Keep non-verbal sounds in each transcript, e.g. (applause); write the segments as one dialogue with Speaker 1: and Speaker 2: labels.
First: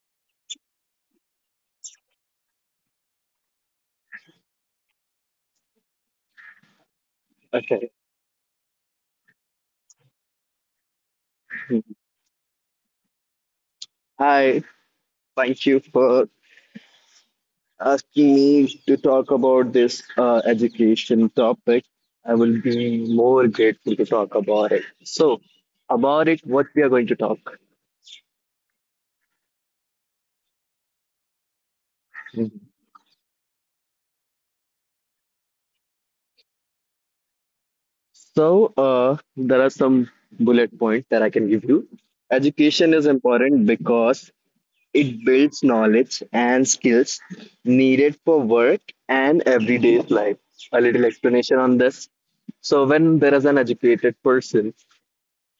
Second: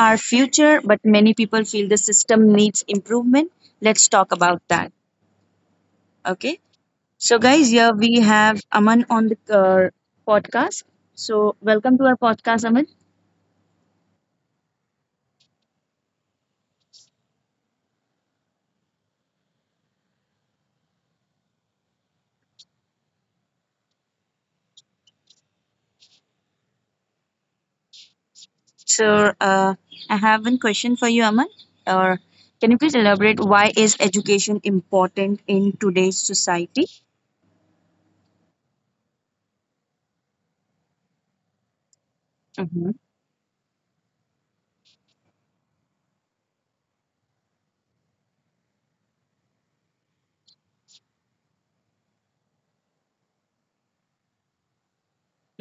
Speaker 1: our future, but many people feel the system needs improvement. Let's talk about that. Okay. So, guys,
Speaker 2: Okay.
Speaker 1: here we have Aman on the podcast. So, welcome to our podcast, Aman.
Speaker 2: Hi. Thank you for asking me to talk about this education topic. I will be more grateful to talk about it. So, about it, what we are going to talk.
Speaker 1: So, I have one question for you, Aman. Or
Speaker 2: Mhm.
Speaker 1: can you please elaborate why is education important in today's society?
Speaker 2: So, there are some bullet points that I can give you.
Speaker 1: Mm-hmm.
Speaker 2: Education is important because it builds knowledge and skills needed for work and everyday life. A little explanation on this. So, when there is an educated person,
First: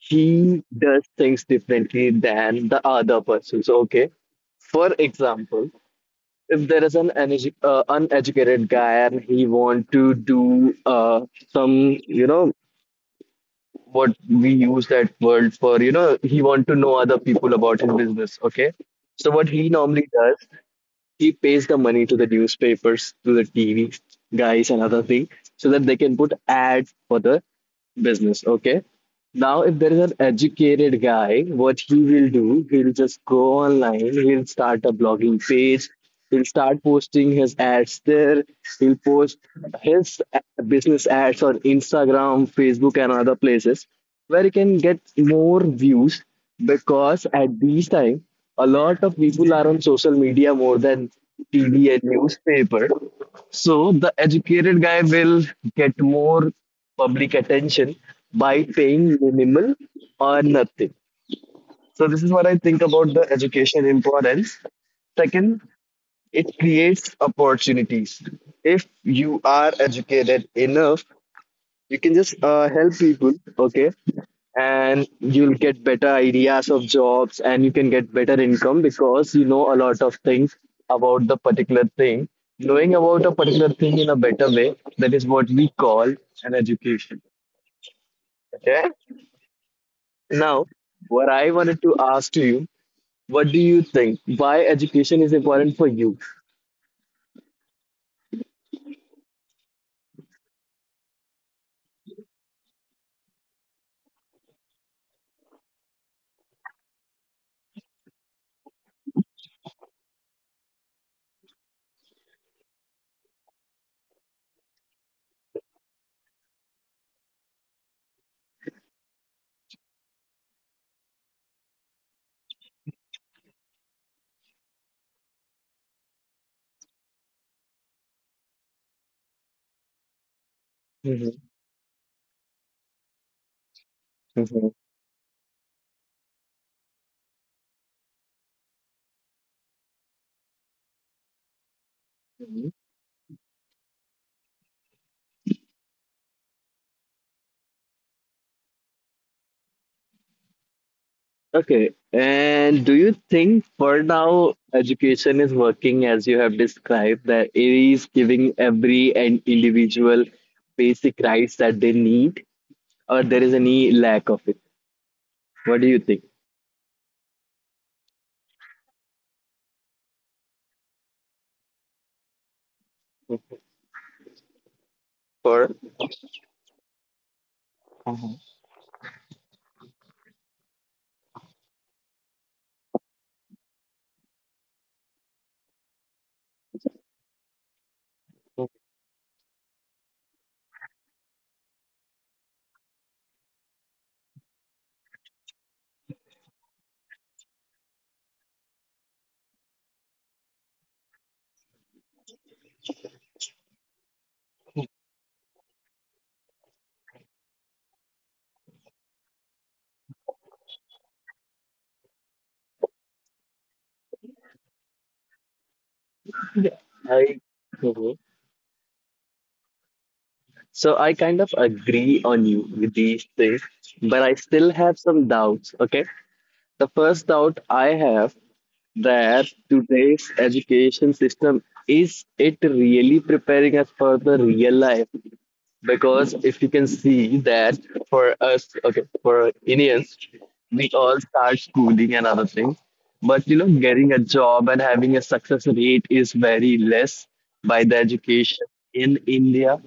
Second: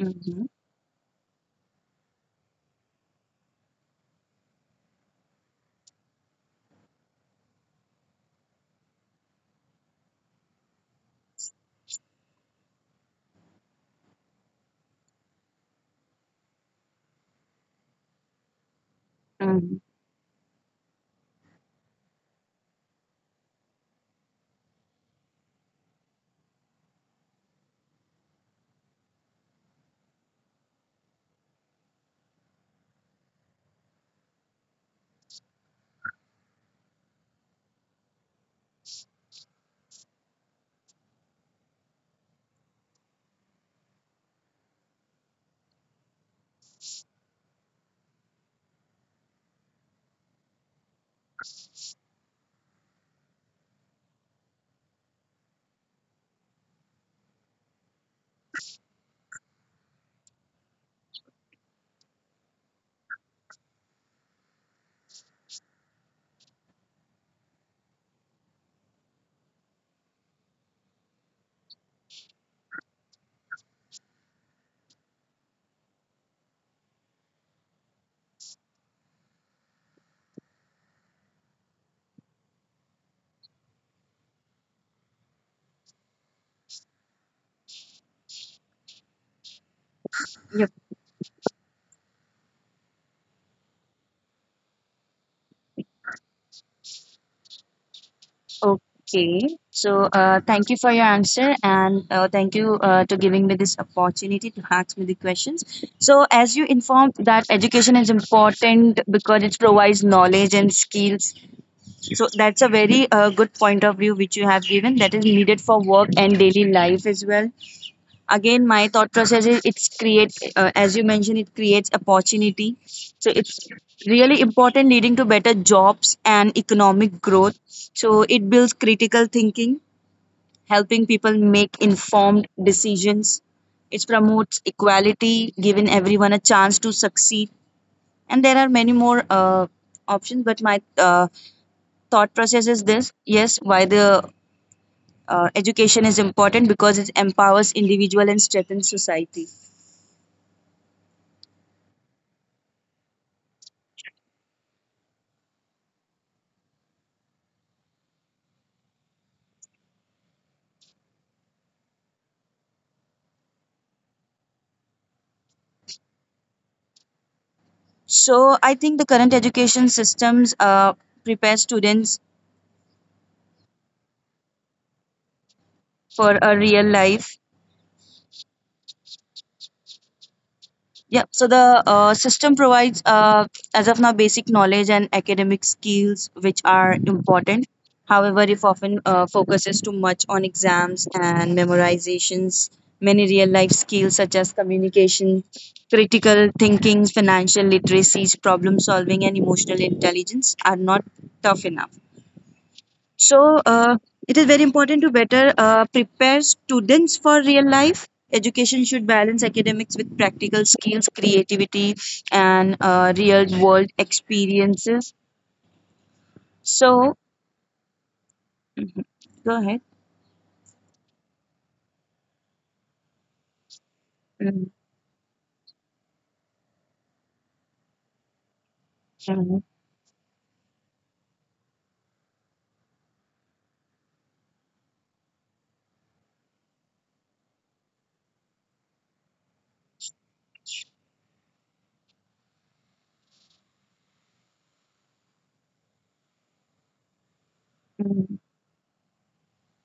Speaker 1: Mm-hmm.
Speaker 2: does things differently than the other persons. Okay, for example, if there is an uneducated guy and he want to do some, you know, what we use that word for, you know, he want to know other people about his business. Okay, so what he
Speaker 1: Mm-hmm.
Speaker 2: normally does, he pays the money to the newspapers, to the TV guys, and other thing, so that they can put ads for the business. Okay, now, if there is an educated guy, what he will do, he'll just go online, he'll start a blogging page, he'll start posting his ads there, he'll post his business ads on Instagram, Facebook, and other places where he can get more views because at these time, a lot of people are on social media more than TV and newspaper. So the educated guy will get more public attention by paying minimal or nothing. So this is what I think about the education importance. Second, it creates opportunities. If you are educated enough, you can just help people, okay, and you'll get better ideas of jobs and you can get better income because you know a lot of things about the particular thing, knowing about a particular thing in a better way, that is what we call an education. Okay, now, what I wanted to ask to you, what do you think, why education is important for you?
Speaker 1: Okay. So, thank you for your answer and thank you to giving me this opportunity to ask me the questions. So, as you informed that education is important because it provides knowledge and skills. So, that's a very good point of view which you have given that is needed for work and daily life as well. Again, my thought process is it's create as you mentioned, it creates opportunity, so it's really important, leading to better jobs and economic growth. So it builds critical thinking, helping people
Speaker 2: Mhm,
Speaker 1: make informed decisions. It promotes
Speaker 2: mhm.
Speaker 1: equality, giving everyone a chance to succeed. And there are many more options, but my thought process is this. Yes, why the education is important because it empowers individual and strengthens society.
Speaker 2: Okay. And do you think for now education is working as you have described, that it is giving every and individual basic rights that they need, or there is any lack of it? What do you think?
Speaker 1: So I think the current education systems prepare students
Speaker 2: For
Speaker 1: for a real life. Yeah. So the system provides, as of now, basic knowledge and academic skills, which are important. However, if often focuses too much on exams and memorizations, many real life skills such as communication, critical thinking, financial literacies, problem solving, and emotional intelligence are not tough enough. So it is very important to better prepare students for real life. Education should balance academics with practical skills, creativity, and real world experiences. So
Speaker 2: I Mhm.
Speaker 1: mhm, go ahead.
Speaker 2: So I kind of agree on you with these things, but I still
Speaker 1: Mm,
Speaker 2: have some doubts. Okay. The first doubt I have, that
Speaker 1: mm,
Speaker 2: today's education system, is it really preparing us for the real life? Because if you can see that for us, okay, for Indians, we all start schooling and other things. But you know, getting a job and having a success rate is very less by the
Speaker 1: mm,
Speaker 2: education in India.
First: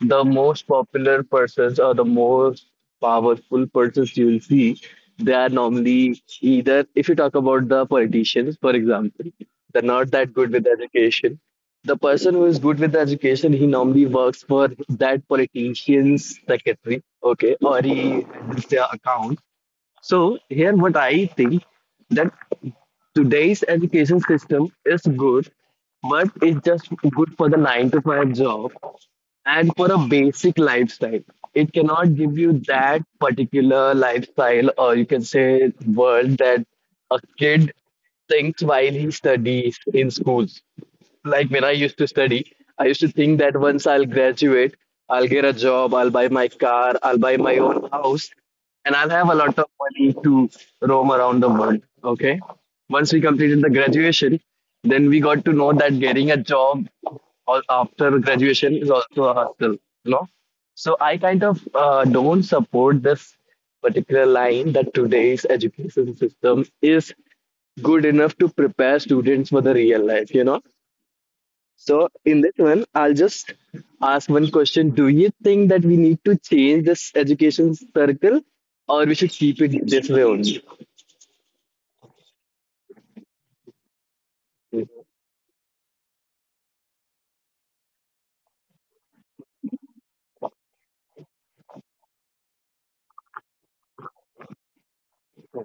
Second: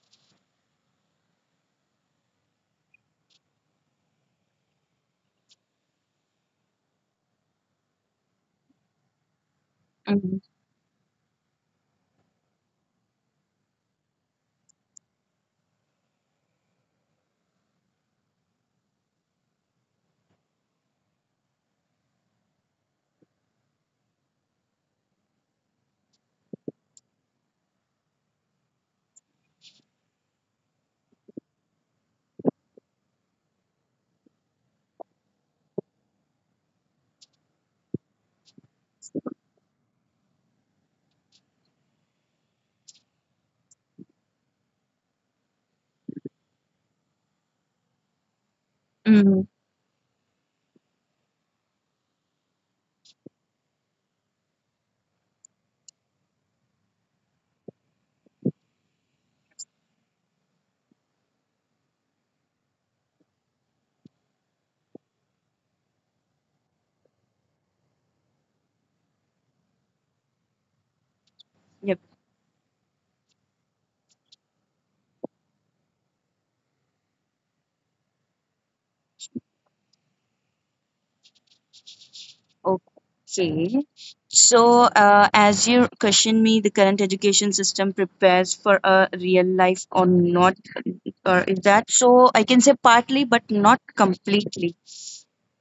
Speaker 2: The most popular persons or the most powerful persons you will see, they are normally either, if you talk about the politicians, for example, they're not that
Speaker 1: mm,
Speaker 2: good with education. The person who is good with education, he normally works for that politician's secretary, okay, or he handles their account. So here, what I think, that today's education system is good, but it's just good for the nine to five job and for a basic lifestyle. It cannot give you that particular lifestyle or you can say world that a kid thinks while he studies in schools. Like when I used to study, I used to think that once I'll graduate, I'll get a job, I'll buy my car, I'll buy my own house, and I'll have a
Speaker 1: mm.
Speaker 2: lot of money to roam around the world. Okay. Once we completed the graduation, then we got to know that getting a job after graduation is also a hustle, you know. So I kind of don't support this particular line that today's education system is good enough to prepare students for the real life, you know.
Speaker 1: Yep.
Speaker 2: So in this one, I'll just ask one question. Do you think that we need to change this education circle or we should keep it this way only?
Speaker 1: Okay. So, as you question me, the current education system prepares for a real life or not, or is that so? I can say partly, but not completely.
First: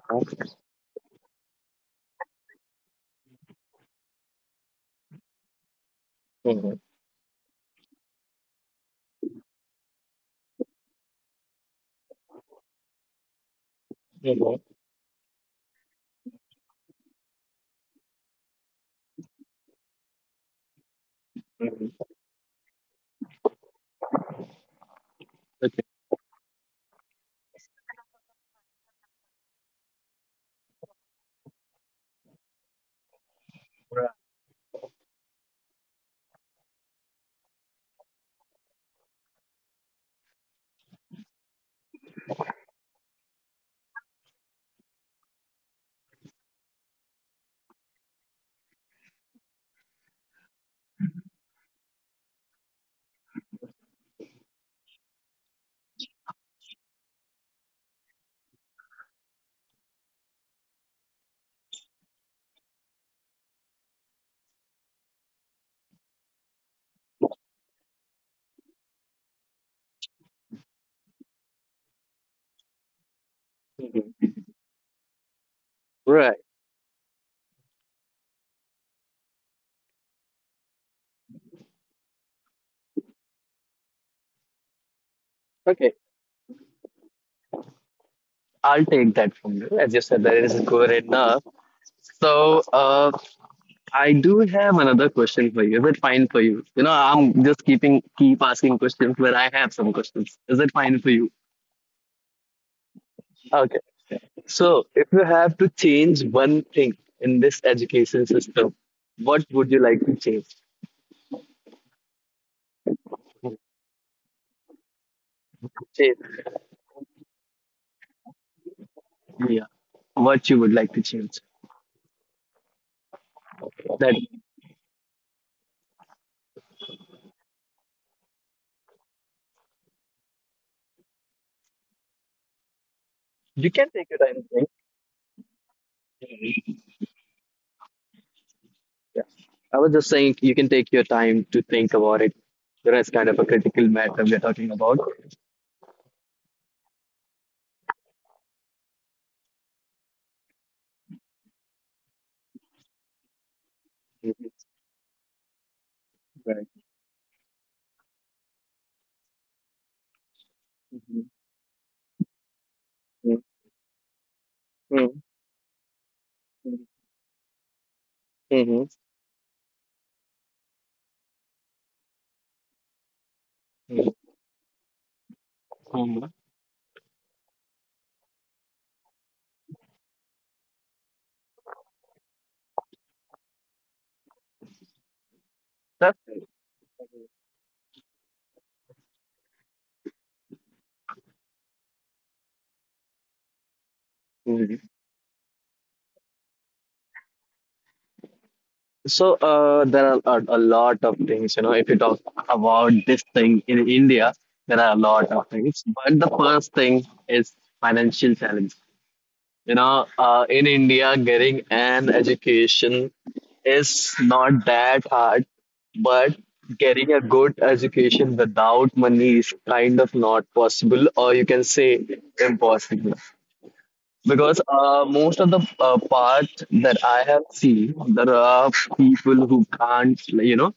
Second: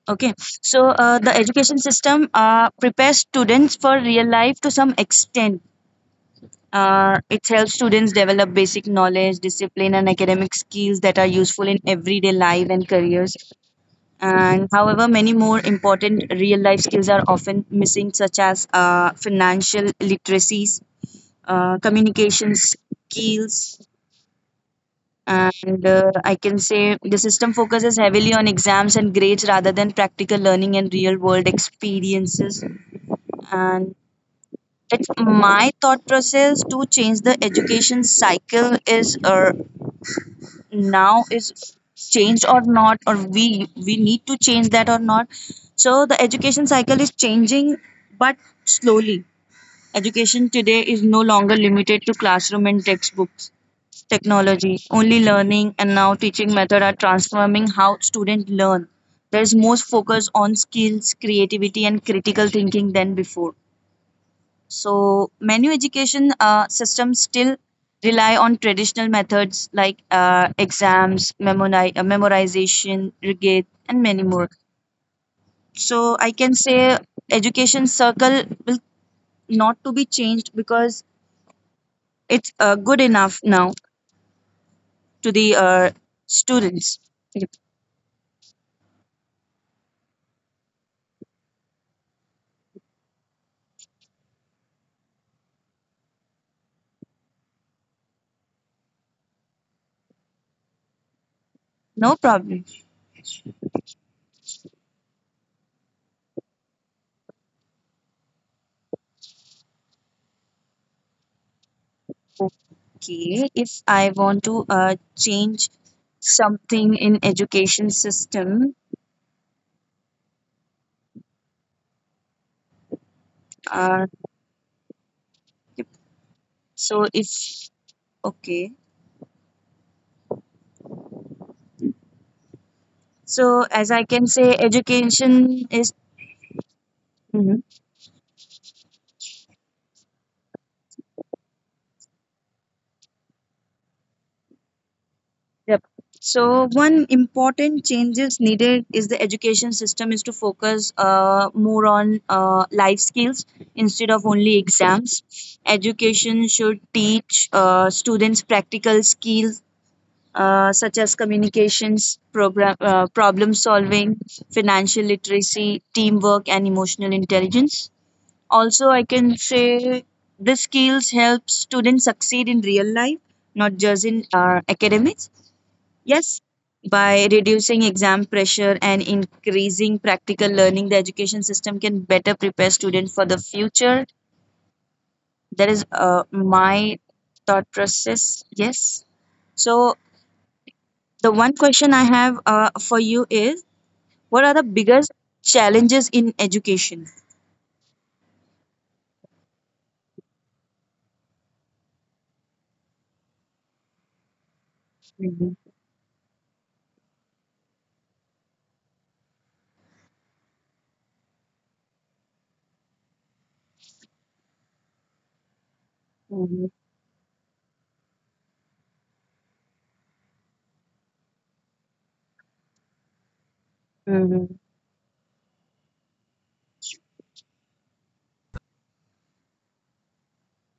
Speaker 1: Okay. So, the education system prepares students for real life to some extent. It helps students develop basic knowledge, discipline, and academic skills that are useful in everyday life and careers.
Speaker 2: Mhm.
Speaker 1: And however, many more important real life skills are often missing, such as financial literacies, communications skills,
Speaker 2: Okay.
Speaker 1: and I can say the system focuses heavily on exams and grades rather than practical learning and real world experiences. And it's my thought process to change the education cycle is now is changed or not or we need to change that or not. So the education cycle is changing, but slowly. Education today is no longer limited to classroom and textbooks. Technology only learning and now teaching method are transforming how students learn. There is more focus on skills, creativity and critical thinking than before. So many education systems still rely on traditional methods like exams, memorization, regate, and many
Speaker 2: Mhm.
Speaker 1: more. So I
Speaker 2: Right.
Speaker 1: can say education circle will not to be changed because it's good enough now to the
Speaker 2: Okay.
Speaker 1: students. Yep.
Speaker 2: I'll take that from you. As you said, that it is good enough. So I do have another question for you. Is it fine for you? You know, I'm just keep asking questions where I have some questions. Is it fine for
Speaker 1: No problem.
Speaker 2: you? So, if you have to change one thing in this education system, what would you like to change?
Speaker 1: Okay, if I want to change
Speaker 2: Change.
Speaker 1: something in education system,
Speaker 2: Yeah. What you would like to change?
Speaker 1: uh,
Speaker 2: That
Speaker 1: yep. so if okay So,
Speaker 2: you
Speaker 1: as
Speaker 2: can
Speaker 1: I
Speaker 2: take your
Speaker 1: can
Speaker 2: time to
Speaker 1: say,
Speaker 2: think.
Speaker 1: education is. Mhm.
Speaker 2: Yeah. I was just saying you can take your time to think about it. There is kind of a critical matter we are talking about.
Speaker 1: Yep. So, one important changes needed is the education system is to focus more on life skills instead of
Speaker 2: Mhm.
Speaker 1: only exams. Education
Speaker 2: Right.
Speaker 1: should teach students practical skills such as
Speaker 2: Mm-hmm.
Speaker 1: communications, problem solving, financial
Speaker 2: Mm-hmm.
Speaker 1: literacy, teamwork, and emotional intelligence. Also, I can say these skills help students succeed in real life, not just in academics.
Speaker 2: Mm-hmm.
Speaker 1: Yes, by reducing exam pressure and increasing practical learning, the education system can better prepare students for the future. That is
Speaker 2: That's.
Speaker 1: my thought process. Yes. So, the one question I have for you is what are the biggest challenges in education?
Speaker 2: So there are a lot of things, you know, if you talk about this thing in India, there are a lot of
Speaker 1: Mhm.
Speaker 2: things. But the first thing is financial challenge. You know, in India, getting an education is not that hard, but
Speaker 1: Mhm.
Speaker 2: getting a good education without money is kind of not possible, or you can say impossible.
Speaker 1: Mhm.
Speaker 2: Because most of the part that I have seen, there are people who can't, like, you know,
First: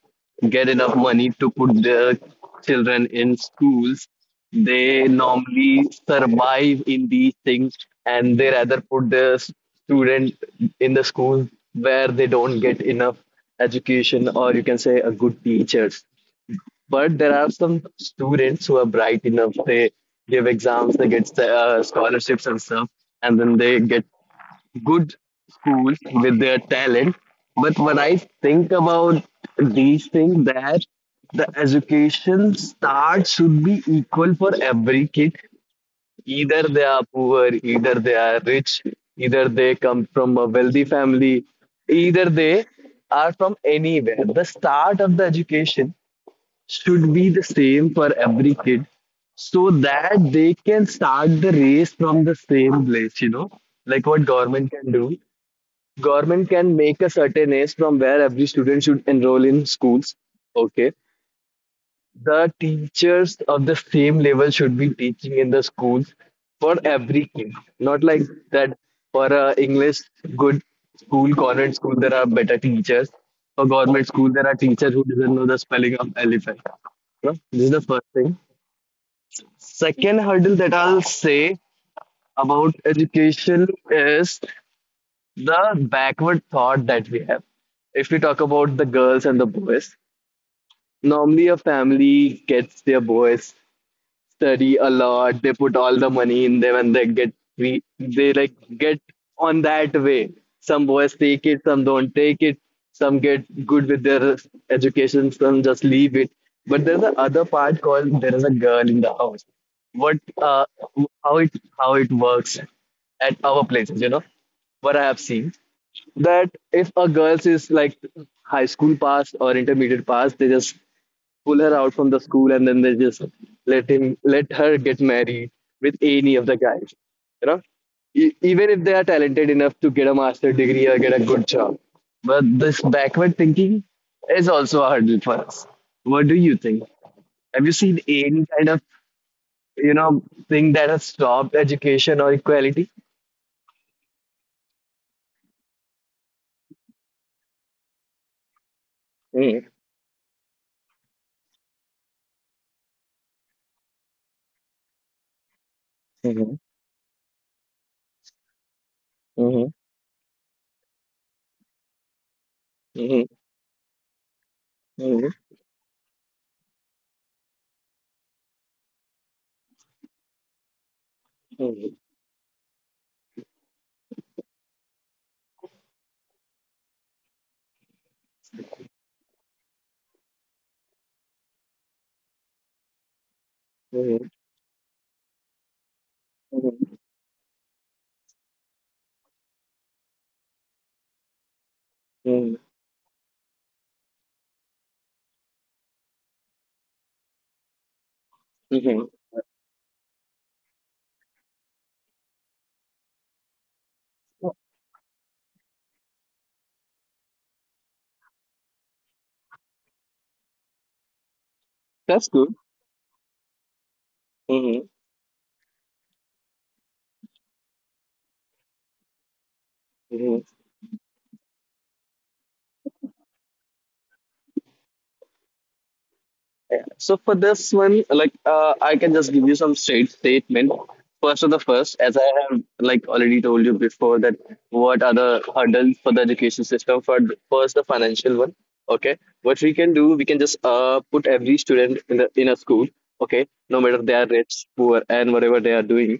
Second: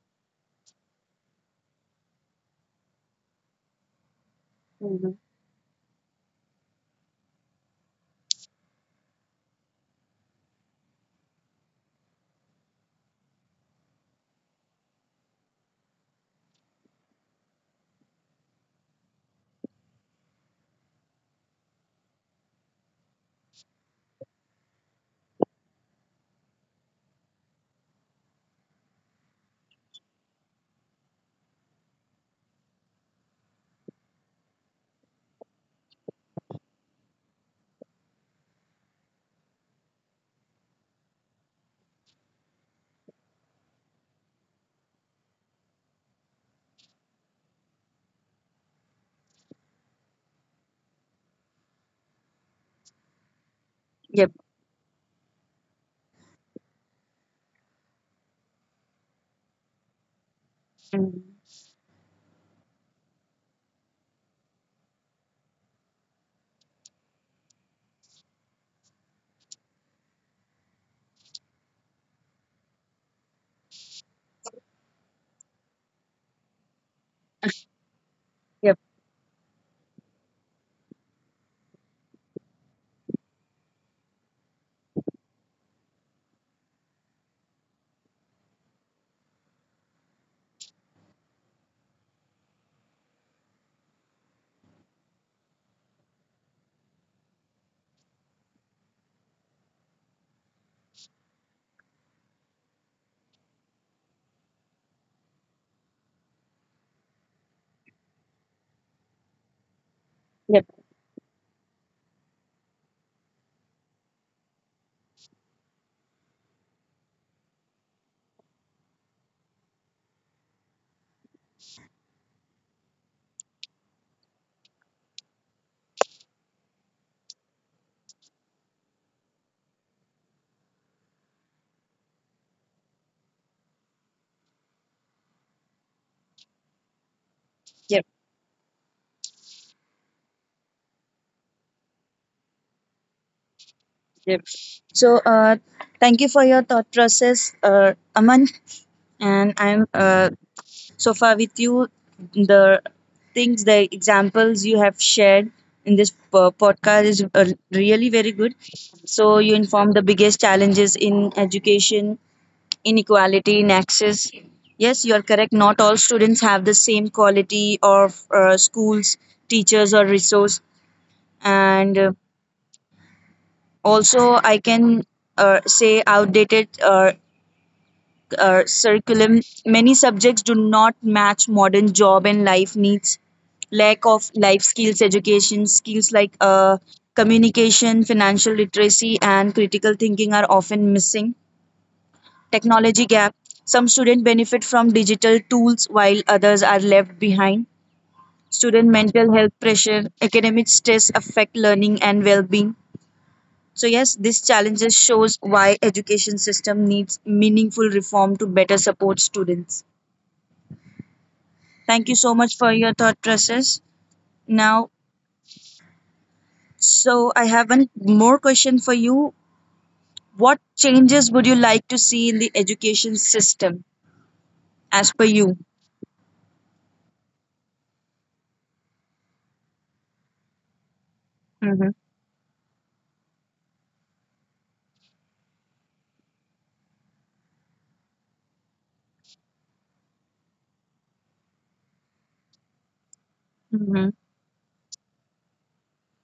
Speaker 2: get enough money to put their children in schools. They
Speaker 1: Mhm.
Speaker 2: normally survive in these things, and they rather put their student in the school where they don't get enough education, or you can say a good teacher. But there are some students who are bright enough. They give exams, they get scholarships and stuff, and then they get good schools with their talent. But when I think about these things, that the education start should be equal for every kid. Either they are poor, either they are rich, either they come from a wealthy family, either they are from anywhere. The start of the education should be the same for every kid so that they can start the race from the same place, you know. Like what
Speaker 1: Yep.
Speaker 2: government can do, government can make a certain age from where every student should enroll in schools. Okay,
Speaker 1: Mhm.
Speaker 2: the teachers of the same level should be teaching in the schools for every kid, not like that, for a english good school, convent school, there are better teachers, for government school there are teachers who doesn't know the spelling of elephant. No? This is the first thing.
Speaker 1: Yep.
Speaker 2: Second hurdle that I'll say about education is the backward thought that we have. If we talk about the girls and the boys, normally a family gets their boys study a lot. They put all the money in them and they get we, they like, get on that way. Some boys take it, some don't take it, some get good with their education, some just leave it. But there's a other part called there is a girl in the house. What
Speaker 1: Yep,
Speaker 2: how it, how it works at our places, you know, what I have seen, that if a girl is like high school pass or intermediate pass, they just pull her out from the school and then they just let her get married with any of the guys, you know. Even if they are talented enough to get a master degree or get a good job, but this backward thinking is also a hurdle for us. What do you think, have you seen
Speaker 1: yep,
Speaker 2: any kind of, you know, thing that has stopped education or equality?
Speaker 1: yep. So, thank you for your thought process, Aman. And
Speaker 2: Mm-hmm.
Speaker 1: I'm so far with you. The the examples you have shared in this podcast is really very good. So, you inform the biggest challenges in education, inequality in access. Yes, you are correct. Not all students have the same quality of schools, teachers, or resource. And also, I can say outdated curriculum. Many subjects do not match modern job and life needs. Lack
Speaker 2: Mm-hmm.
Speaker 1: of life skills education, skills like communication, financial literacy, and critical thinking are often missing. Technology gap. Some students benefit from digital tools while others are left behind. Student
Speaker 2: Mm-hmm.
Speaker 1: mental health pressure, academic stress affect learning and well being. So yes, this challenges shows why education system needs meaningful reform to better support students. Thank you
Speaker 2: That's
Speaker 1: so
Speaker 2: good.
Speaker 1: much for your thought process.
Speaker 2: Mm-hmm.
Speaker 1: Now, so I have one more question for you. What changes would you like to see in the education system as per you?
Speaker 2: So for this one, like I can just give you some straight statement. First of the
Speaker 1: Mm-hmm.
Speaker 2: first, as I have like already told you before, that what are the hurdles for the education system? First, the financial one. Okay, what we can do, we can just put every student in the in a school. Okay, no matter
Speaker 1: Mm-hmm.
Speaker 2: they are rich, poor, and whatever they are doing,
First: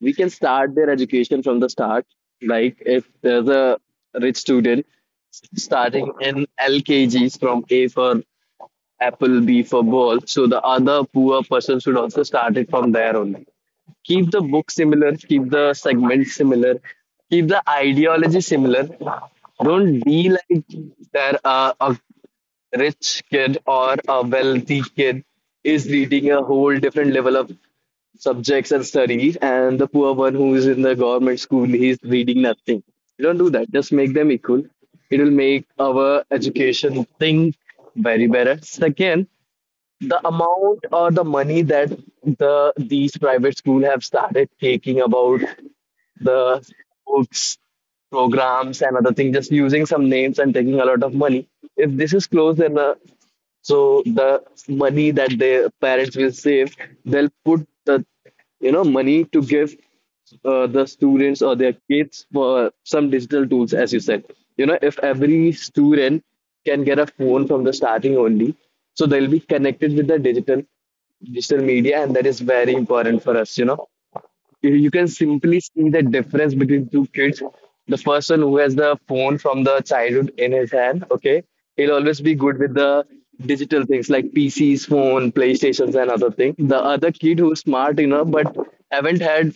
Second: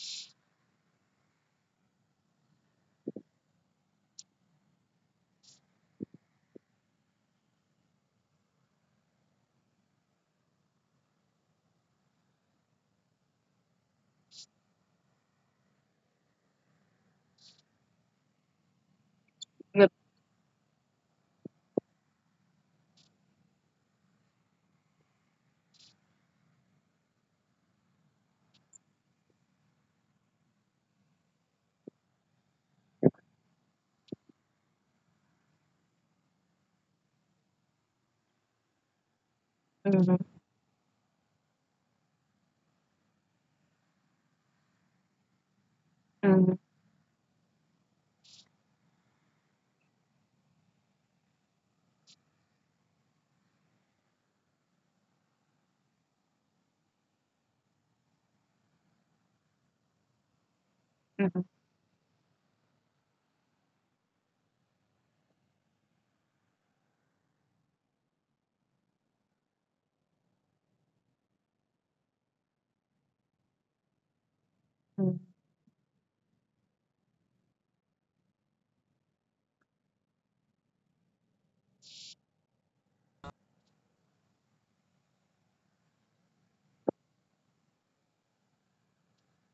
Speaker 2: we can start their education from the start. Like if there's a rich student starting in LKGs from A for apple, b for ball, so the other poor person should also start it from there only. Keep the book similar, keep the segment similar, keep the ideology similar.
Speaker 1: Yep.
Speaker 2: Don't be like there a rich kid or a wealthy kid is reading a whole different level of subjects and studies and the poor one who is in the government school he is reading nothing. Don't do that, just make them equal. It will make our education thing very better. Second, the
Speaker 1: Mm-hmm.
Speaker 2: amount or the money that the these private school have started taking about
Speaker 1: Mm-hmm.
Speaker 2: the books, programs and other things, just using some names and taking a lot of money, if this is closed enough, so the money that their parents will save, they'll put the, you know, money to give the students
Speaker 1: Mm-hmm.
Speaker 2: or their kids for some digital tools, as you said. You know, if every student can get a phone from the starting only, so they'll be connected with the digital media, and that is very important for us. You know, you can simply see the difference between two kids. The person who has the phone from the childhood in his hand, okay, he'll always be good with the digital things like PCs, phone, PlayStations, and other things. The other kid who's smart enough but haven't had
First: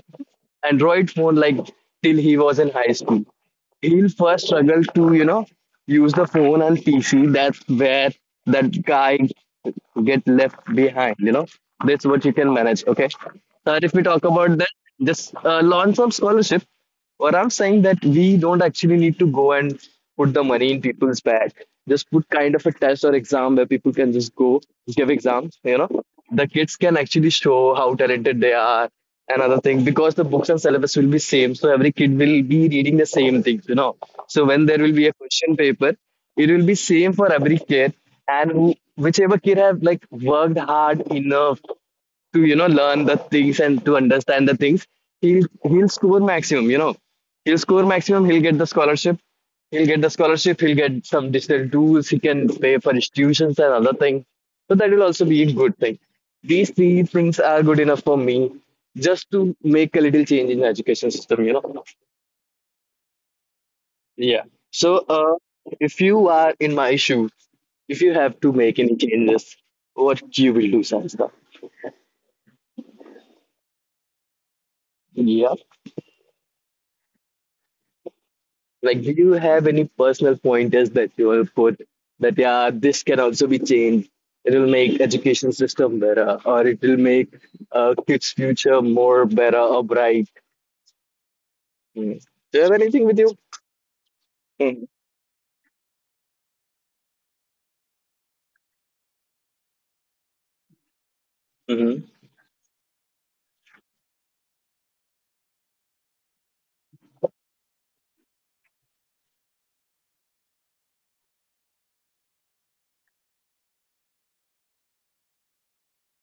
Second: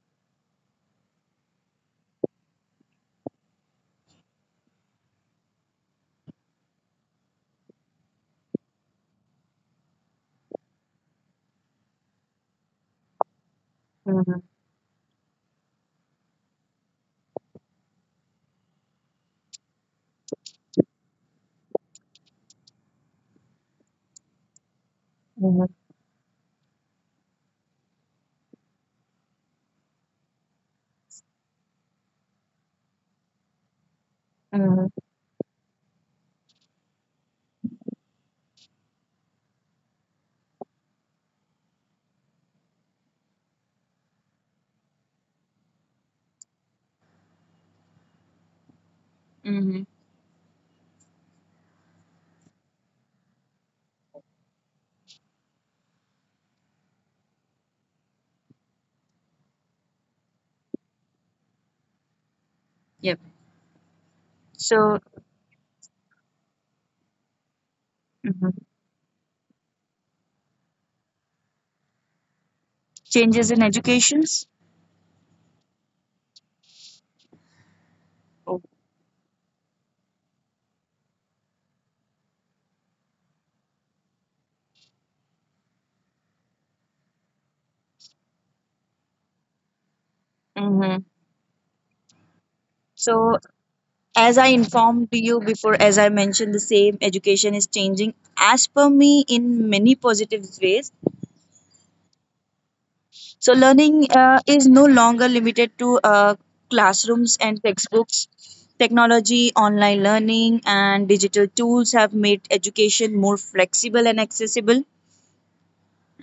Speaker 2: Android phone like till he was in high school, he'll first struggle to use the phone and pc. That's where that guy get left behind. That's what you can manage, okay, but if we talk
Speaker 1: Mm-hmm.
Speaker 2: about that, just launch of scholarship, what I'm saying that we don't actually need to go and put the money in people's bag. Just put kind of a test or exam where people can just go give exams.
Speaker 1: Mm-hmm.
Speaker 2: The kids can actually show how talented they are. And other thing, because the books and syllabus will be same, so every kid will be reading the same things. So when there
Speaker 1: Mm-hmm.
Speaker 2: will be a question paper, it will be same for every kid. And whichever kid have like worked hard enough to learn the things and to understand the things, he'll he'll score maximum. He'll score maximum, he'll get the scholarship.
Speaker 1: Mm-hmm.
Speaker 2: He'll get the scholarship, he'll get some digital tools, he can pay for his tuitions and other things, so that will also be a good thing. These three things are good enough for me, just to make a little change in the education system.
Speaker 1: Yep.
Speaker 2: Yeah. So
Speaker 1: So,
Speaker 2: uh, if you are in my shoes, if you have to
Speaker 1: mhm,
Speaker 2: make any changes, what you will do, Sansa?
Speaker 1: changes in educations.
Speaker 2: Yeah.
Speaker 1: Oh.
Speaker 2: Like, do you have any personal pointers that you will put that, yeah, this can also be changed? It'll make education system better, or it'll make kids' future more better or bright.
Speaker 1: Mm-hmm.
Speaker 2: Mm. Do you have anything with you?
Speaker 1: So as I informed you before, as I mentioned, the same education is changing as per me in many positive ways.
Speaker 2: Mm-hmm.
Speaker 1: So, learning is no longer limited to classrooms and textbooks. Technology, online learning, and digital tools have made education more flexible and accessible.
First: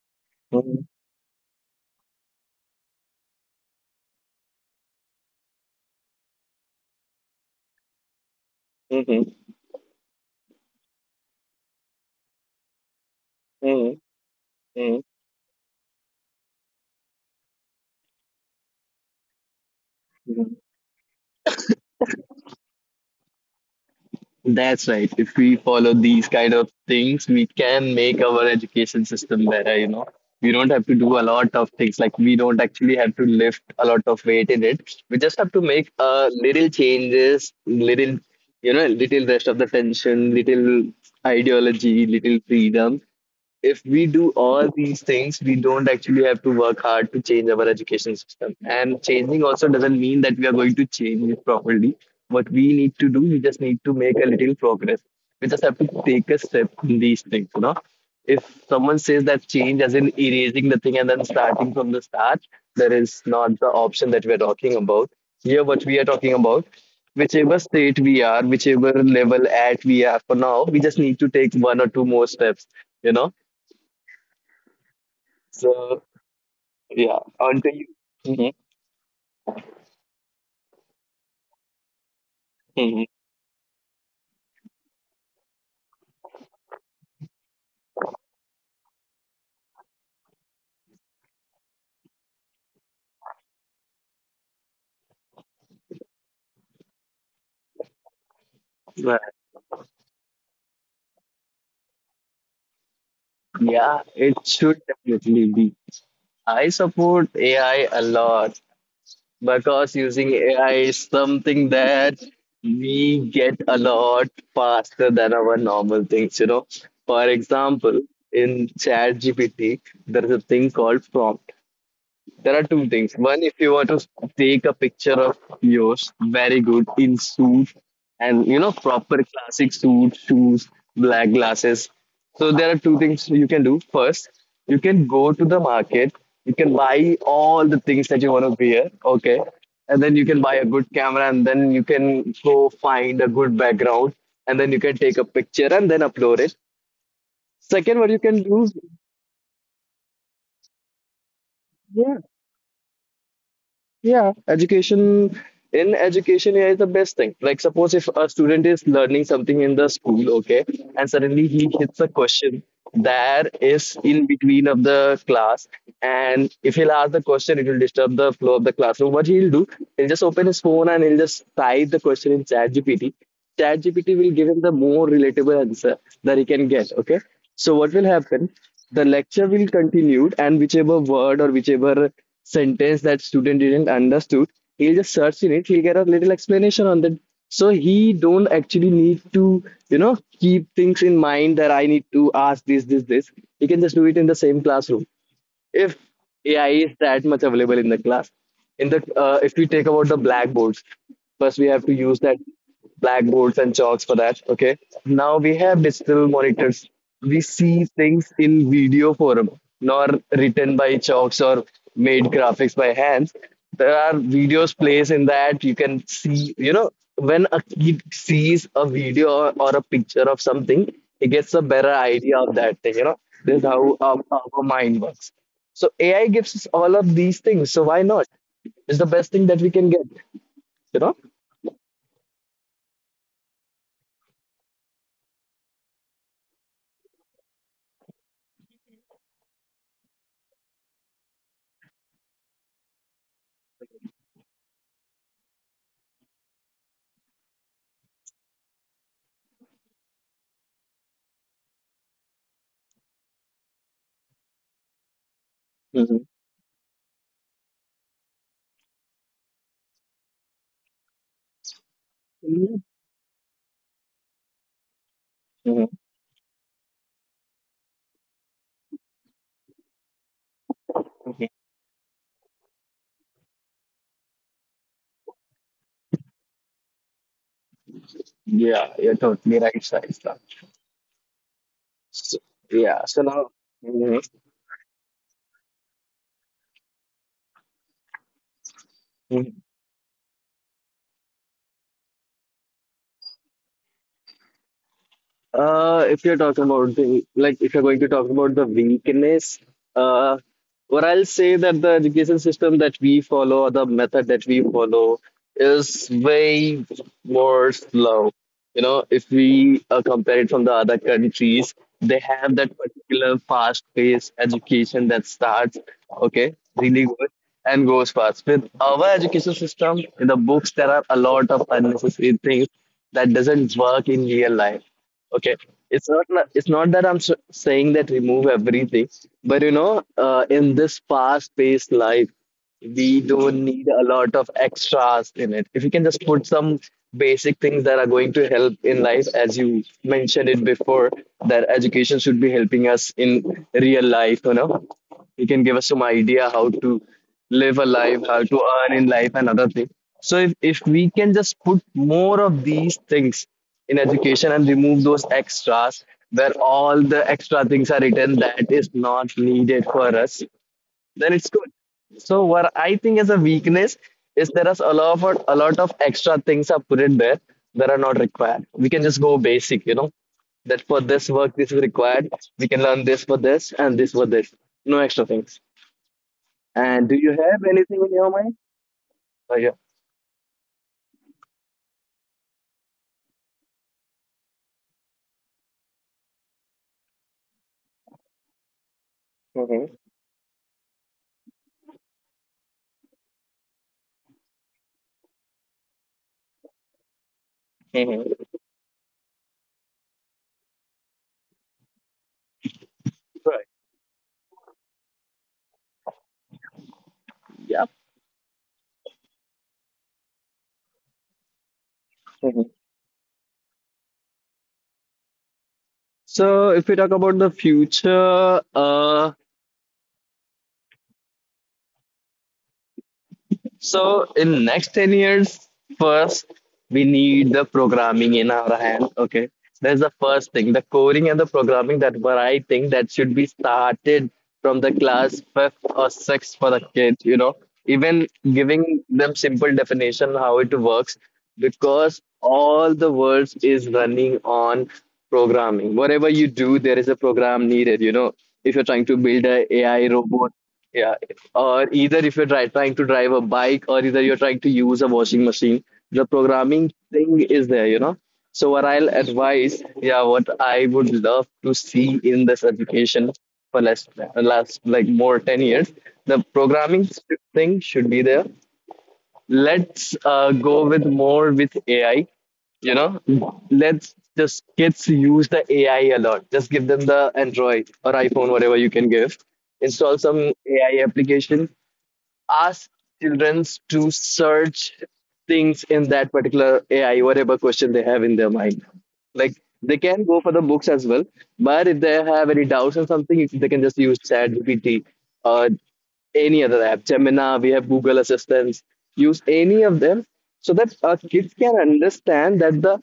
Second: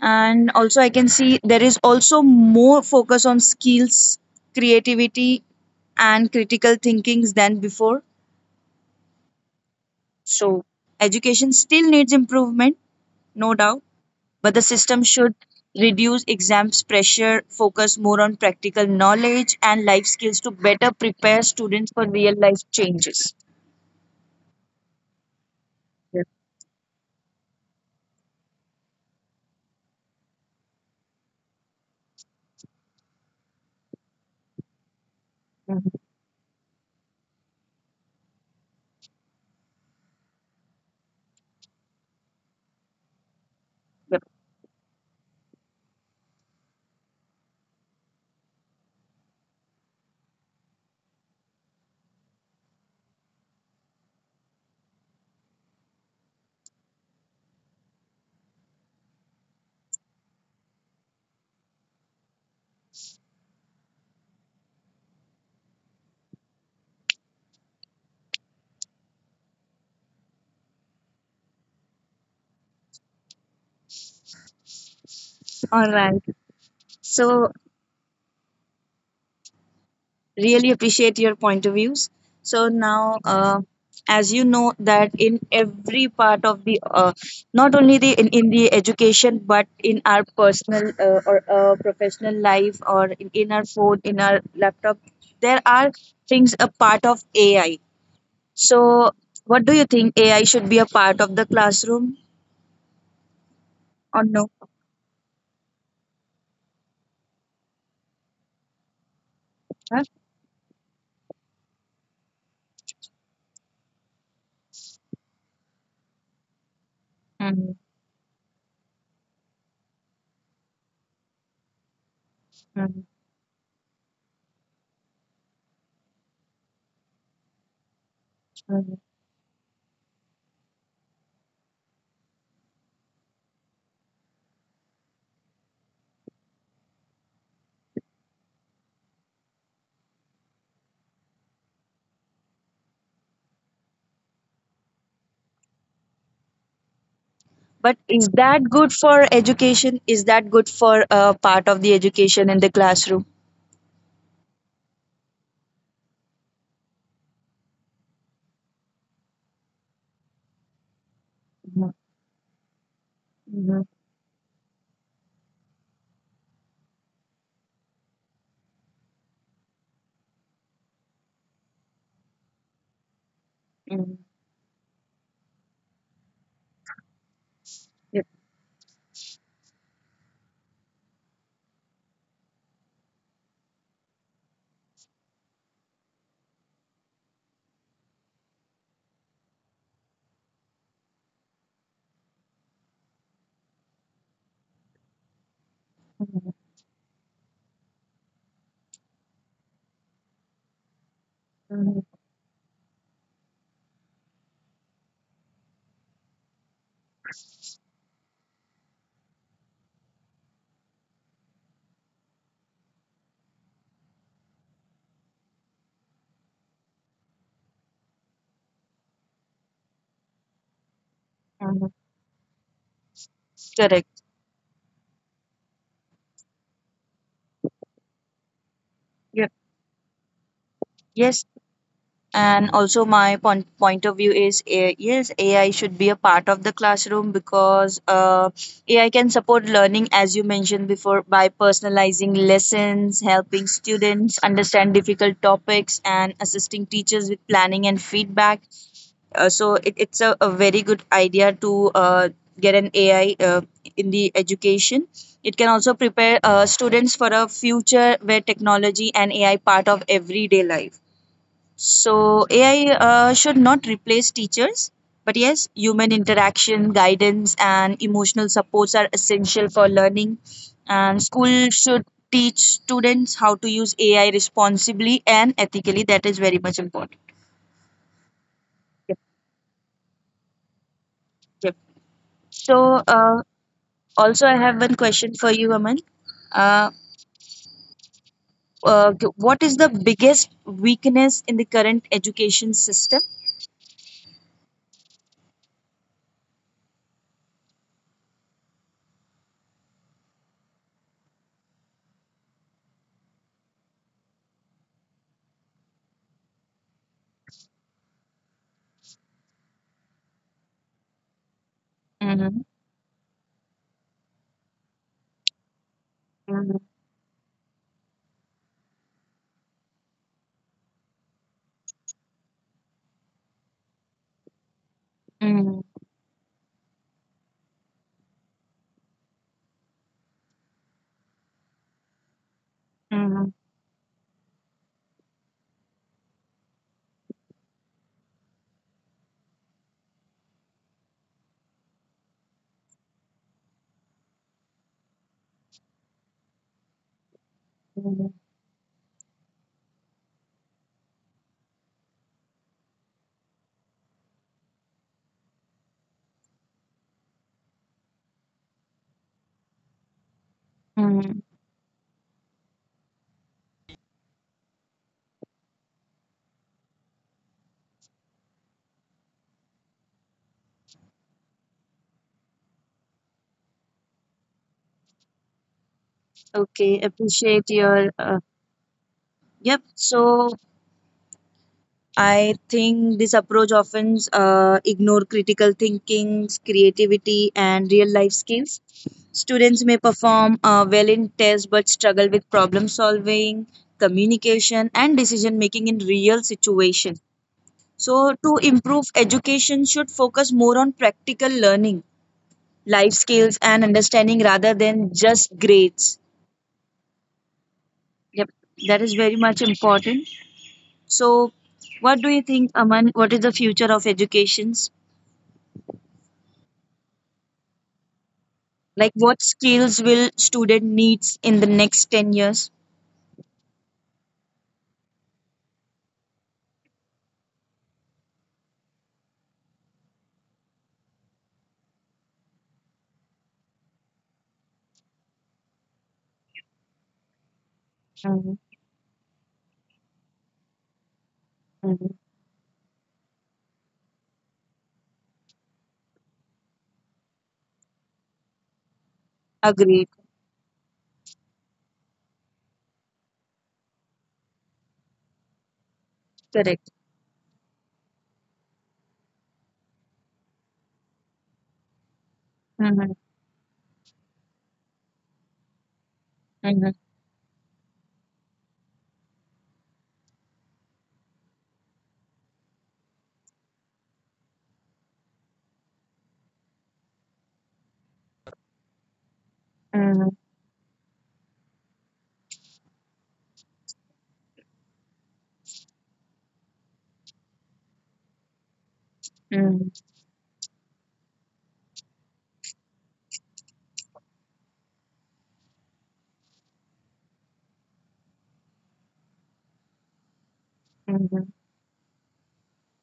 Speaker 1: And also,
Speaker 2: Mm-hmm.
Speaker 1: I can see there is also more focus on skills, creativity, and critical thinkings than before. So, education still needs improvement, no doubt,
Speaker 2: Mm-hmm.
Speaker 1: but the
Speaker 2: Mm-hmm.
Speaker 1: system should reduce exams pressure, focus more on practical knowledge and life skills to better prepare students for real life changes.
Speaker 2: That's right. If we follow
Speaker 1: Yep.
Speaker 2: these kind of things, we can make our education system better, you know. We don't have to do a lot of things. Like, we don't actually have to lift a lot of weight in it. We just have to make
Speaker 1: Mhm.
Speaker 2: little changes, little, you know, little rest of the tension, little ideology, little freedom. If we
Speaker 1: Yep.
Speaker 2: do all these things, we don't actually have to work hard to change our education system. And changing also doesn't mean that we are going to change it properly. What we need to do, we just need to make a little progress. We just have to take a step in these things, you know. If someone says that change as in erasing the thing and then starting from the start, that is not the option that we are talking about. Here, what we are talking about, whichever state we are, whichever level at we are for now, we just need to take one or two more steps. You know.
Speaker 1: All
Speaker 2: So,
Speaker 1: right.
Speaker 2: yeah,
Speaker 1: So
Speaker 2: onto you. Mhm,
Speaker 1: really appreciate your point of views. So
Speaker 2: mhm.
Speaker 1: now as you know that in every part of the not only the in the education but in our personal or professional life or in our phone in our laptop, there are things a part of AI. So
Speaker 2: But
Speaker 1: what do you think, AI should be a part of the classroom
Speaker 2: yeah,
Speaker 1: or
Speaker 2: it
Speaker 1: no?
Speaker 2: should definitely be. I support AI a lot, because
Speaker 1: Huh?
Speaker 2: using AI is something that we get a lot faster than our normal things, you know. For
Speaker 1: Mhm.
Speaker 2: example, in ChatGPT, there is a thing called prompt. There are two things. One, if you want to take a picture of yours, very good in suit and you know
Speaker 1: Mhm.
Speaker 2: proper classic suit, shoes, black glasses. So there are two things you can do. First, you can go to the market. You can buy all the things that you want to wear. Okay, and then you can buy a good camera, and then you can go find a good background, and then you can take a picture and then upload it.
Speaker 1: But
Speaker 2: Second, what you
Speaker 1: is
Speaker 2: can
Speaker 1: that
Speaker 2: do?
Speaker 1: good for education? Is that good for part of the
Speaker 2: Yeah.
Speaker 1: education in the classroom?
Speaker 2: Yeah, education, in education, yeah, is the best thing. Like suppose if a student is learning something in the school, okay, and suddenly he
Speaker 1: Mhm,
Speaker 2: hits a question that
Speaker 1: mhm,
Speaker 2: is in between of the class, and if he'll ask the question, it will disturb the flow of the class. So what he'll do, he'll just open his phone and he'll just type the question in ChatGPT. ChatGPT
Speaker 1: mhm.
Speaker 2: will give him the more relatable answer that he can get. Okay. So what will
Speaker 1: Yep.
Speaker 2: happen? The lecture will continue, and whichever word or whichever sentence that student didn't understood, he'll just search in it. He'll get a little explanation on that. So he don't actually need to, you know, keep things in mind that I need to ask this, this, this. He can just do it in the same classroom if
Speaker 1: Mhm,
Speaker 2: AI is that much available in the class. In the if we take about the blackboards, first we have to
Speaker 1: mhm,
Speaker 2: use that blackboards and chalks for that. Okay. Now we have digital monitors. We see things in video form, nor written by chalks or made graphics by hands. There are videos plays in that you can see. You know, when a kid sees a video or a picture of something, he gets a
Speaker 1: mhm.
Speaker 2: better idea of that thing. This is how
Speaker 1: Correct.
Speaker 2: our mind works. So AI gives us all of these things. So why not? It's the best thing
Speaker 1: Yep.
Speaker 2: that we can get. You know.
Speaker 1: Yes. And also, my point of view is eh, yes, AI should be a part of the classroom because AI can support learning, as you mentioned before, by personalizing lessons, helping students understand difficult topics, and assisting teachers with planning and feedback. So it's a very good idea to get an AI in the education. It can also prepare students for a future where technology and AI part of everyday life. So
Speaker 2: Mm-hmm.
Speaker 1: AI should not replace teachers, but yes,
Speaker 2: Hmm.
Speaker 1: human interaction, guidance, and emotional supports are essential for learning. And school should teach students how to use AI responsibly and ethically. That is very much important.
Speaker 2: Yeah,
Speaker 1: Yep.
Speaker 2: you're totally right, Shaista.
Speaker 1: Yep.
Speaker 2: So,
Speaker 1: So,
Speaker 2: yeah. So now. Mhm.
Speaker 1: also, I have one question for you, Aman. Uh, what is the biggest weakness in the current education system?
Speaker 2: If you're talking about the like, if you're going to talk about the weakness, uh, what I'll say that the education system that we follow or the method that we follow is way more slow. You know, if we compare it from the other countries, they have
Speaker 1: Mm-hmm.
Speaker 2: that particular fast-paced education that starts okay, really good, and goes fast. With our education system, in the books, there are a lot of unnecessary things that doesn't work in real life, okay.
Speaker 1: Mm-hmm.
Speaker 2: It's not na- it's not that I'm saying that remove everything, but you know in this fast paced life we
Speaker 1: Mm-hmm.
Speaker 2: don't need a lot of extras in it. If you can just put some basic things that are going to help in life, as you mentioned it before, that education should be helping us in real life, you know, you can give us some idea how to live a life, how to earn in life, and other things. So if we can just put more of these things in education and remove those extras where all the extra things are written that is not needed for us, then
Speaker 1: Mm-hmm.
Speaker 2: it's good. So what I think is a weakness is there is a lot of extra things are put in there that are not required. We can just go basic, you know, that for this work this is required. We can learn this for this and this for this. No extra things.
Speaker 1: Okay,
Speaker 2: And do you have
Speaker 1: appreciate
Speaker 2: anything
Speaker 1: your.
Speaker 2: in your mind? Oh yeah.
Speaker 1: Yep. So I think this approach often ignore critical thinking, creativity, and real life skills. Students
Speaker 2: Mm-hmm.
Speaker 1: may perform well in tests but struggle with problem solving, communication, and decision making in real situations. So,
Speaker 2: Mm-hmm.
Speaker 1: to improve education, should focus more on practical learning, life skills,
Speaker 2: Right.
Speaker 1: and understanding rather than just grades.
Speaker 2: Yep.
Speaker 1: Yep, that is very much important. So, what do you think,
Speaker 2: Mm-hmm.
Speaker 1: Aman? What is the future of educations?
Speaker 2: So if we talk about the future,
Speaker 1: Like what skills will student needs in the next 10 years?
Speaker 2: so in next 10 years, first we need the programming in our hand. Okay. That's the first thing. The coding and the programming, that what I think that should be started from the class fifth or sixth for the kids, you know. Even
Speaker 1: Mhm,
Speaker 2: giving them simple definition how it works,
Speaker 1: mhm.
Speaker 2: because all the world is running on programming. Whatever you do, there is a program needed, you know. If you're trying to build a AI
Speaker 1: Agreed.
Speaker 2: robot, yeah, or either if you're trying to drive a bike, or either you're trying to use a washing machine, the
Speaker 1: Correct.
Speaker 2: programming thing is there, you know. So what I'll advise, yeah, what I would love to see in this
Speaker 1: Mhm,
Speaker 2: education for last like more 10 years, the
Speaker 1: mhm,
Speaker 2: programming thing should be there. Let's go with more with AI. You know, let's just kids use the AI a lot. Just give them the Android or iPhone, whatever you can give. Install
Speaker 1: mhm,
Speaker 2: some AI application, ask children to search things in that particular AI, whatever question they have in their mind. Like,
Speaker 1: mhm,
Speaker 2: they can go for the books as well, but if they have any doubts or something, if they can just use ChatGPT or any other app, Gemini. We have Google Assistants. Use any of them so that
Speaker 1: mhm,
Speaker 2: kids can understand that the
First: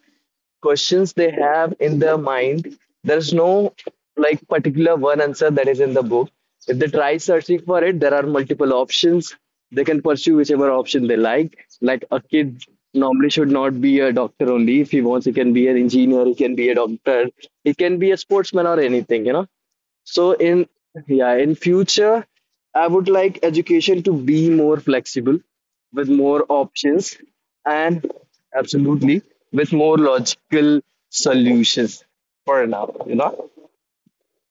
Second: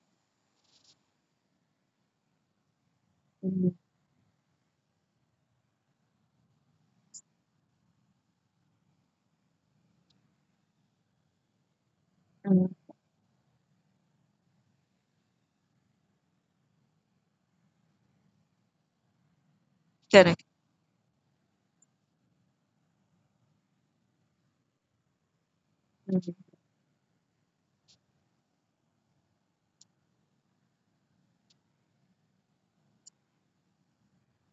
Speaker 2: questions they have in their mind, there's
Speaker 1: mhm,
Speaker 2: no like particular one answer that is in the book. If they try searching for it, there are multiple options. They can pursue whichever option they like. Like a kid
Speaker 1: mhm.
Speaker 2: normally should not be a doctor only. If he wants, he can be an engineer, he can be a doctor, he can be a sportsman or anything, you know. So
Speaker 1: Correct.
Speaker 2: in, yeah, in future, I would like education to be more flexible, with
Speaker 1: Mhm.
Speaker 2: more options, and absolutely with more logical solutions for now, you know?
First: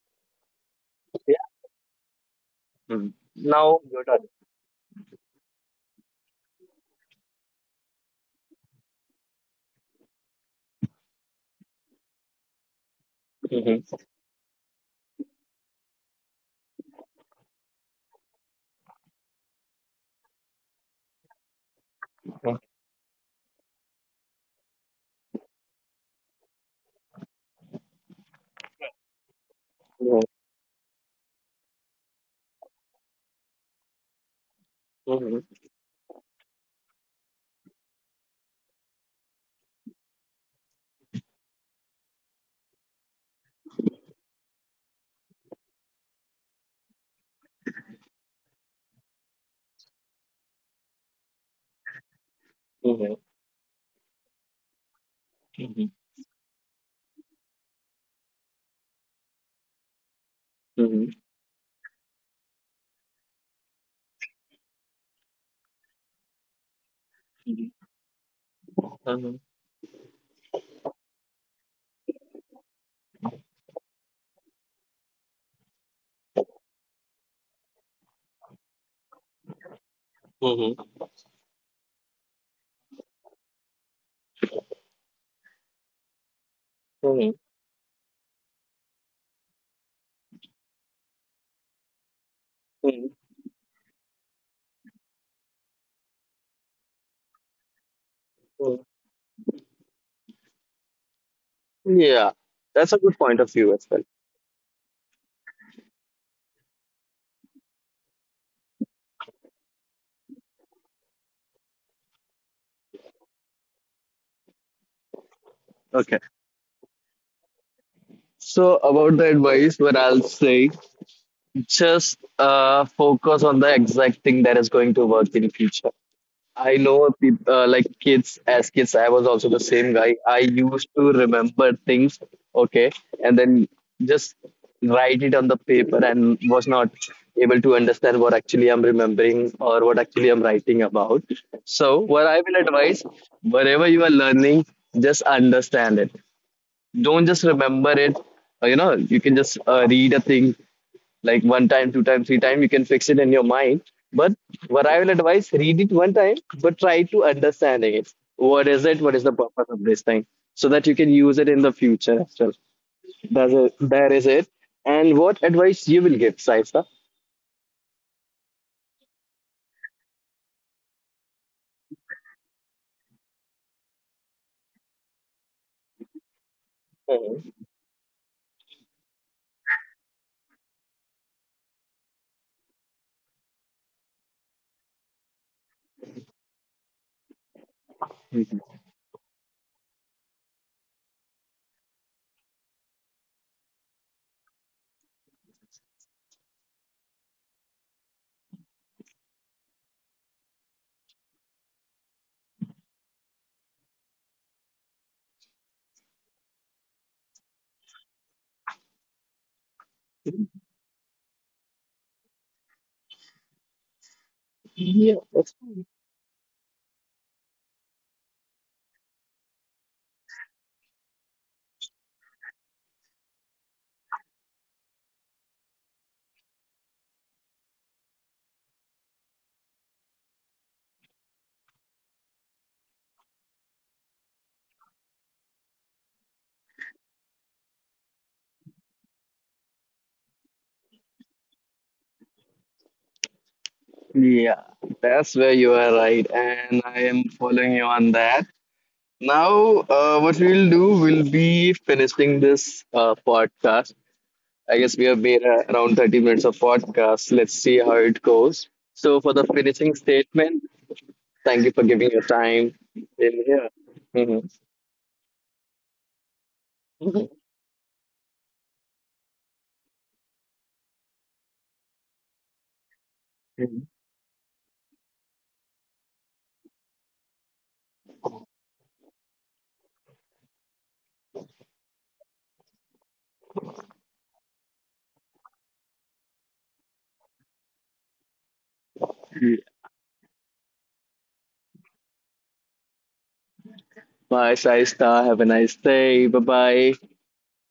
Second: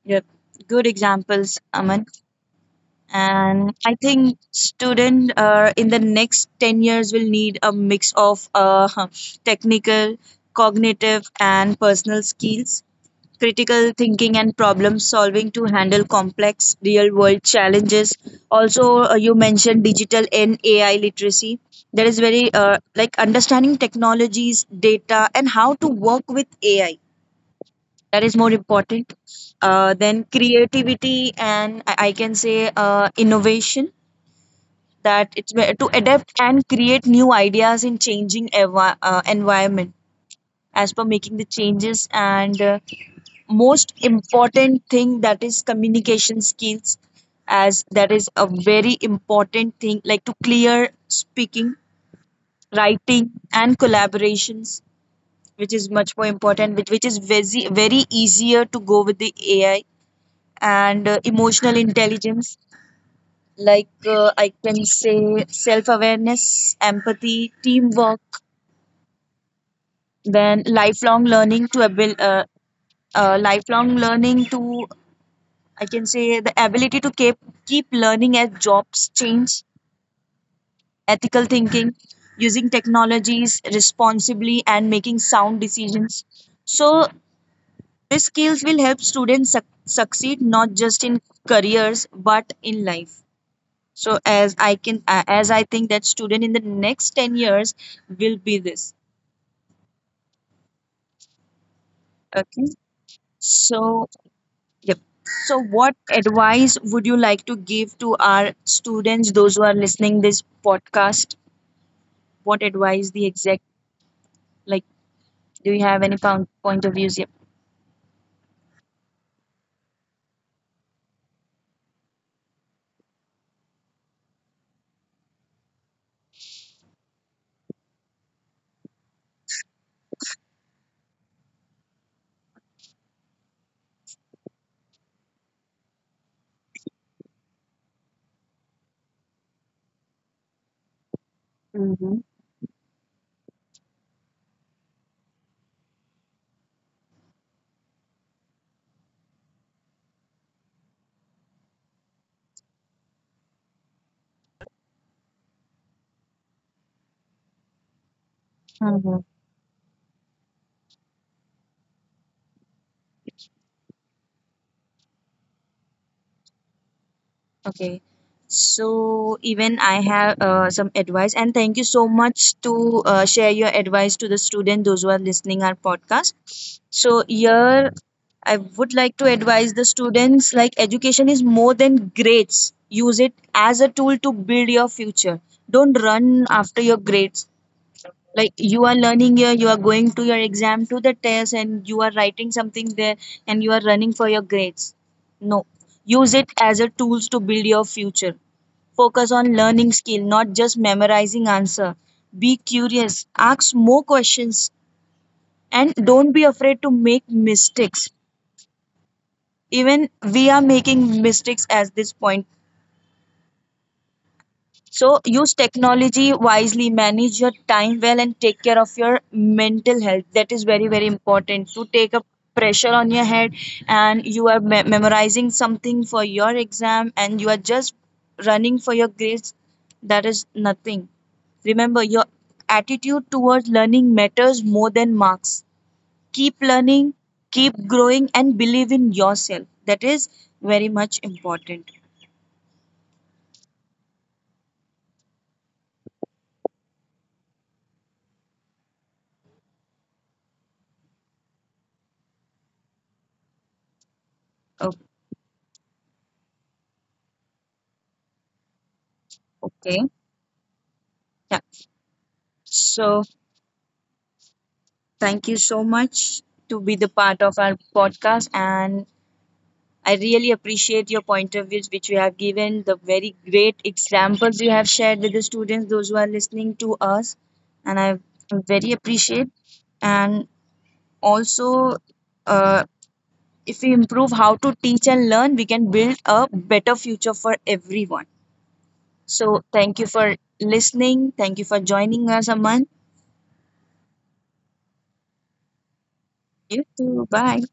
Speaker 1: Yep. Good
Speaker 2: Yeah.
Speaker 1: examples, Aman.
Speaker 2: Mhm.
Speaker 1: And
Speaker 2: Now
Speaker 1: I
Speaker 2: your turn.
Speaker 1: think student in the next 10 years will need a mix of (laughs) technical, cognitive, and personal skills. Critical
Speaker 2: Mhm.
Speaker 1: thinking and problem solving to handle complex real world challenges. Also you mentioned digital and AI literacy. That is very like understanding technologies, data and how to work with AI. That is more important.
Speaker 2: Mhm.
Speaker 1: Then creativity and I can say innovation. That
Speaker 2: Mhm.
Speaker 1: it's where to adapt and create new ideas in changing environment, as per making the changes. And most important thing, that is communication skills, as that is a very important thing, like to clear speaking,
Speaker 2: Mhm. Mhm.
Speaker 1: writing and collaborations, which is
Speaker 2: Mhm.
Speaker 1: much more important, which is very very easier to go with the AI. And
Speaker 2: Mhm.
Speaker 1: emotional intelligence, like I can say self awareness, empathy, teamwork.
Speaker 2: Mhm.
Speaker 1: Then lifelong learning to, I can say, the ability to keep learning as jobs change,
Speaker 2: Mhm.
Speaker 1: ethical thinking, using technologies responsibly, and making sound decisions. So
Speaker 2: Mhm.
Speaker 1: these skills will help students succeed not just in careers but in
Speaker 2: Mhm.
Speaker 1: life. So as as I think that student in the next 10 years will be this.
Speaker 2: Yeah,
Speaker 1: Okay.
Speaker 2: that's a good point of view as
Speaker 1: So
Speaker 2: well.
Speaker 1: yep. So what advice would you like to give to our students, those who are listening this podcast? What advice, the exact, like, do you have any
Speaker 2: Okay.
Speaker 1: point of views? Yep.
Speaker 2: So about the advice, what I'll say. Just focus on the exact thing that is going to work in future. I know peop like kids, as kids, I was also the same guy. I used to remember things, okay, and then just write it on the paper and was not able to understand what actually I'm remembering or what actually I'm writing about. So,
Speaker 1: Mm-hmm.
Speaker 2: what I will advise, wherever you are learning, just understand it. Don't just remember it. You know, you can just read a thing, like one time, two time, three time, you can fix it in your mind. But what I will advise, read it one time, but try to understanding it. What is it? What
Speaker 1: Mm-hmm.
Speaker 2: is the purpose of this thing? So that you can use it in the future as well. That's it. That is it. And what advice you will give, Saisa?
Speaker 1: Okay. So even I have some advice, and thank you so much to share your advice to the student those who are listening our podcast. So here, I would like to advise the students, like, education is more than grades. Use it as a tool to build your future. Don't run after your grades. Like, you are learning here, you are going to your exam, to the test, and you are writing something there, and you are running for your grades. No, use it as a tools to build your future. Focus on learning skill, not just memorizing answer. Be curious, ask more questions, and don't be afraid to make mistakes. Even we are making mistakes at this point.
Speaker 2: Yeah,
Speaker 1: So use
Speaker 2: that's
Speaker 1: technology wisely, manage your time well, and take care of your mental health. That is very, very important, to take a pressure on your head and you are memorizing something for your exam and you are just running for your grades. That is nothing. Remember, your attitude towards learning matters more than marks. Keep learning, keep growing, and believe in yourself. That is very much important.
Speaker 2: yeah, that's where you are right, and I am following you on that. Now, what we'll do, will be finishing this podcast. I
Speaker 1: O-
Speaker 2: guess we have made around 30 minutes of podcast. Let's see how it goes. So, for the finishing
Speaker 1: Okay.
Speaker 2: statement,
Speaker 1: Yeah.
Speaker 2: thank you for giving your time
Speaker 1: So
Speaker 2: in here. Mhm.
Speaker 1: thank you so much to be the part of our podcast, and I really appreciate your point of views which you have given, the very great examples you have shared with the students, those who are listening to us. And I very appreciate. And also, uh, if we improve how to teach and learn, we can build a better future for everyone. So
Speaker 2: (laughs)
Speaker 1: thank you for listening. Thank you for joining us, Aman.
Speaker 2: Bye, Shaista. Have a nice day. Bye
Speaker 1: You
Speaker 2: bye.
Speaker 1: too. Bye.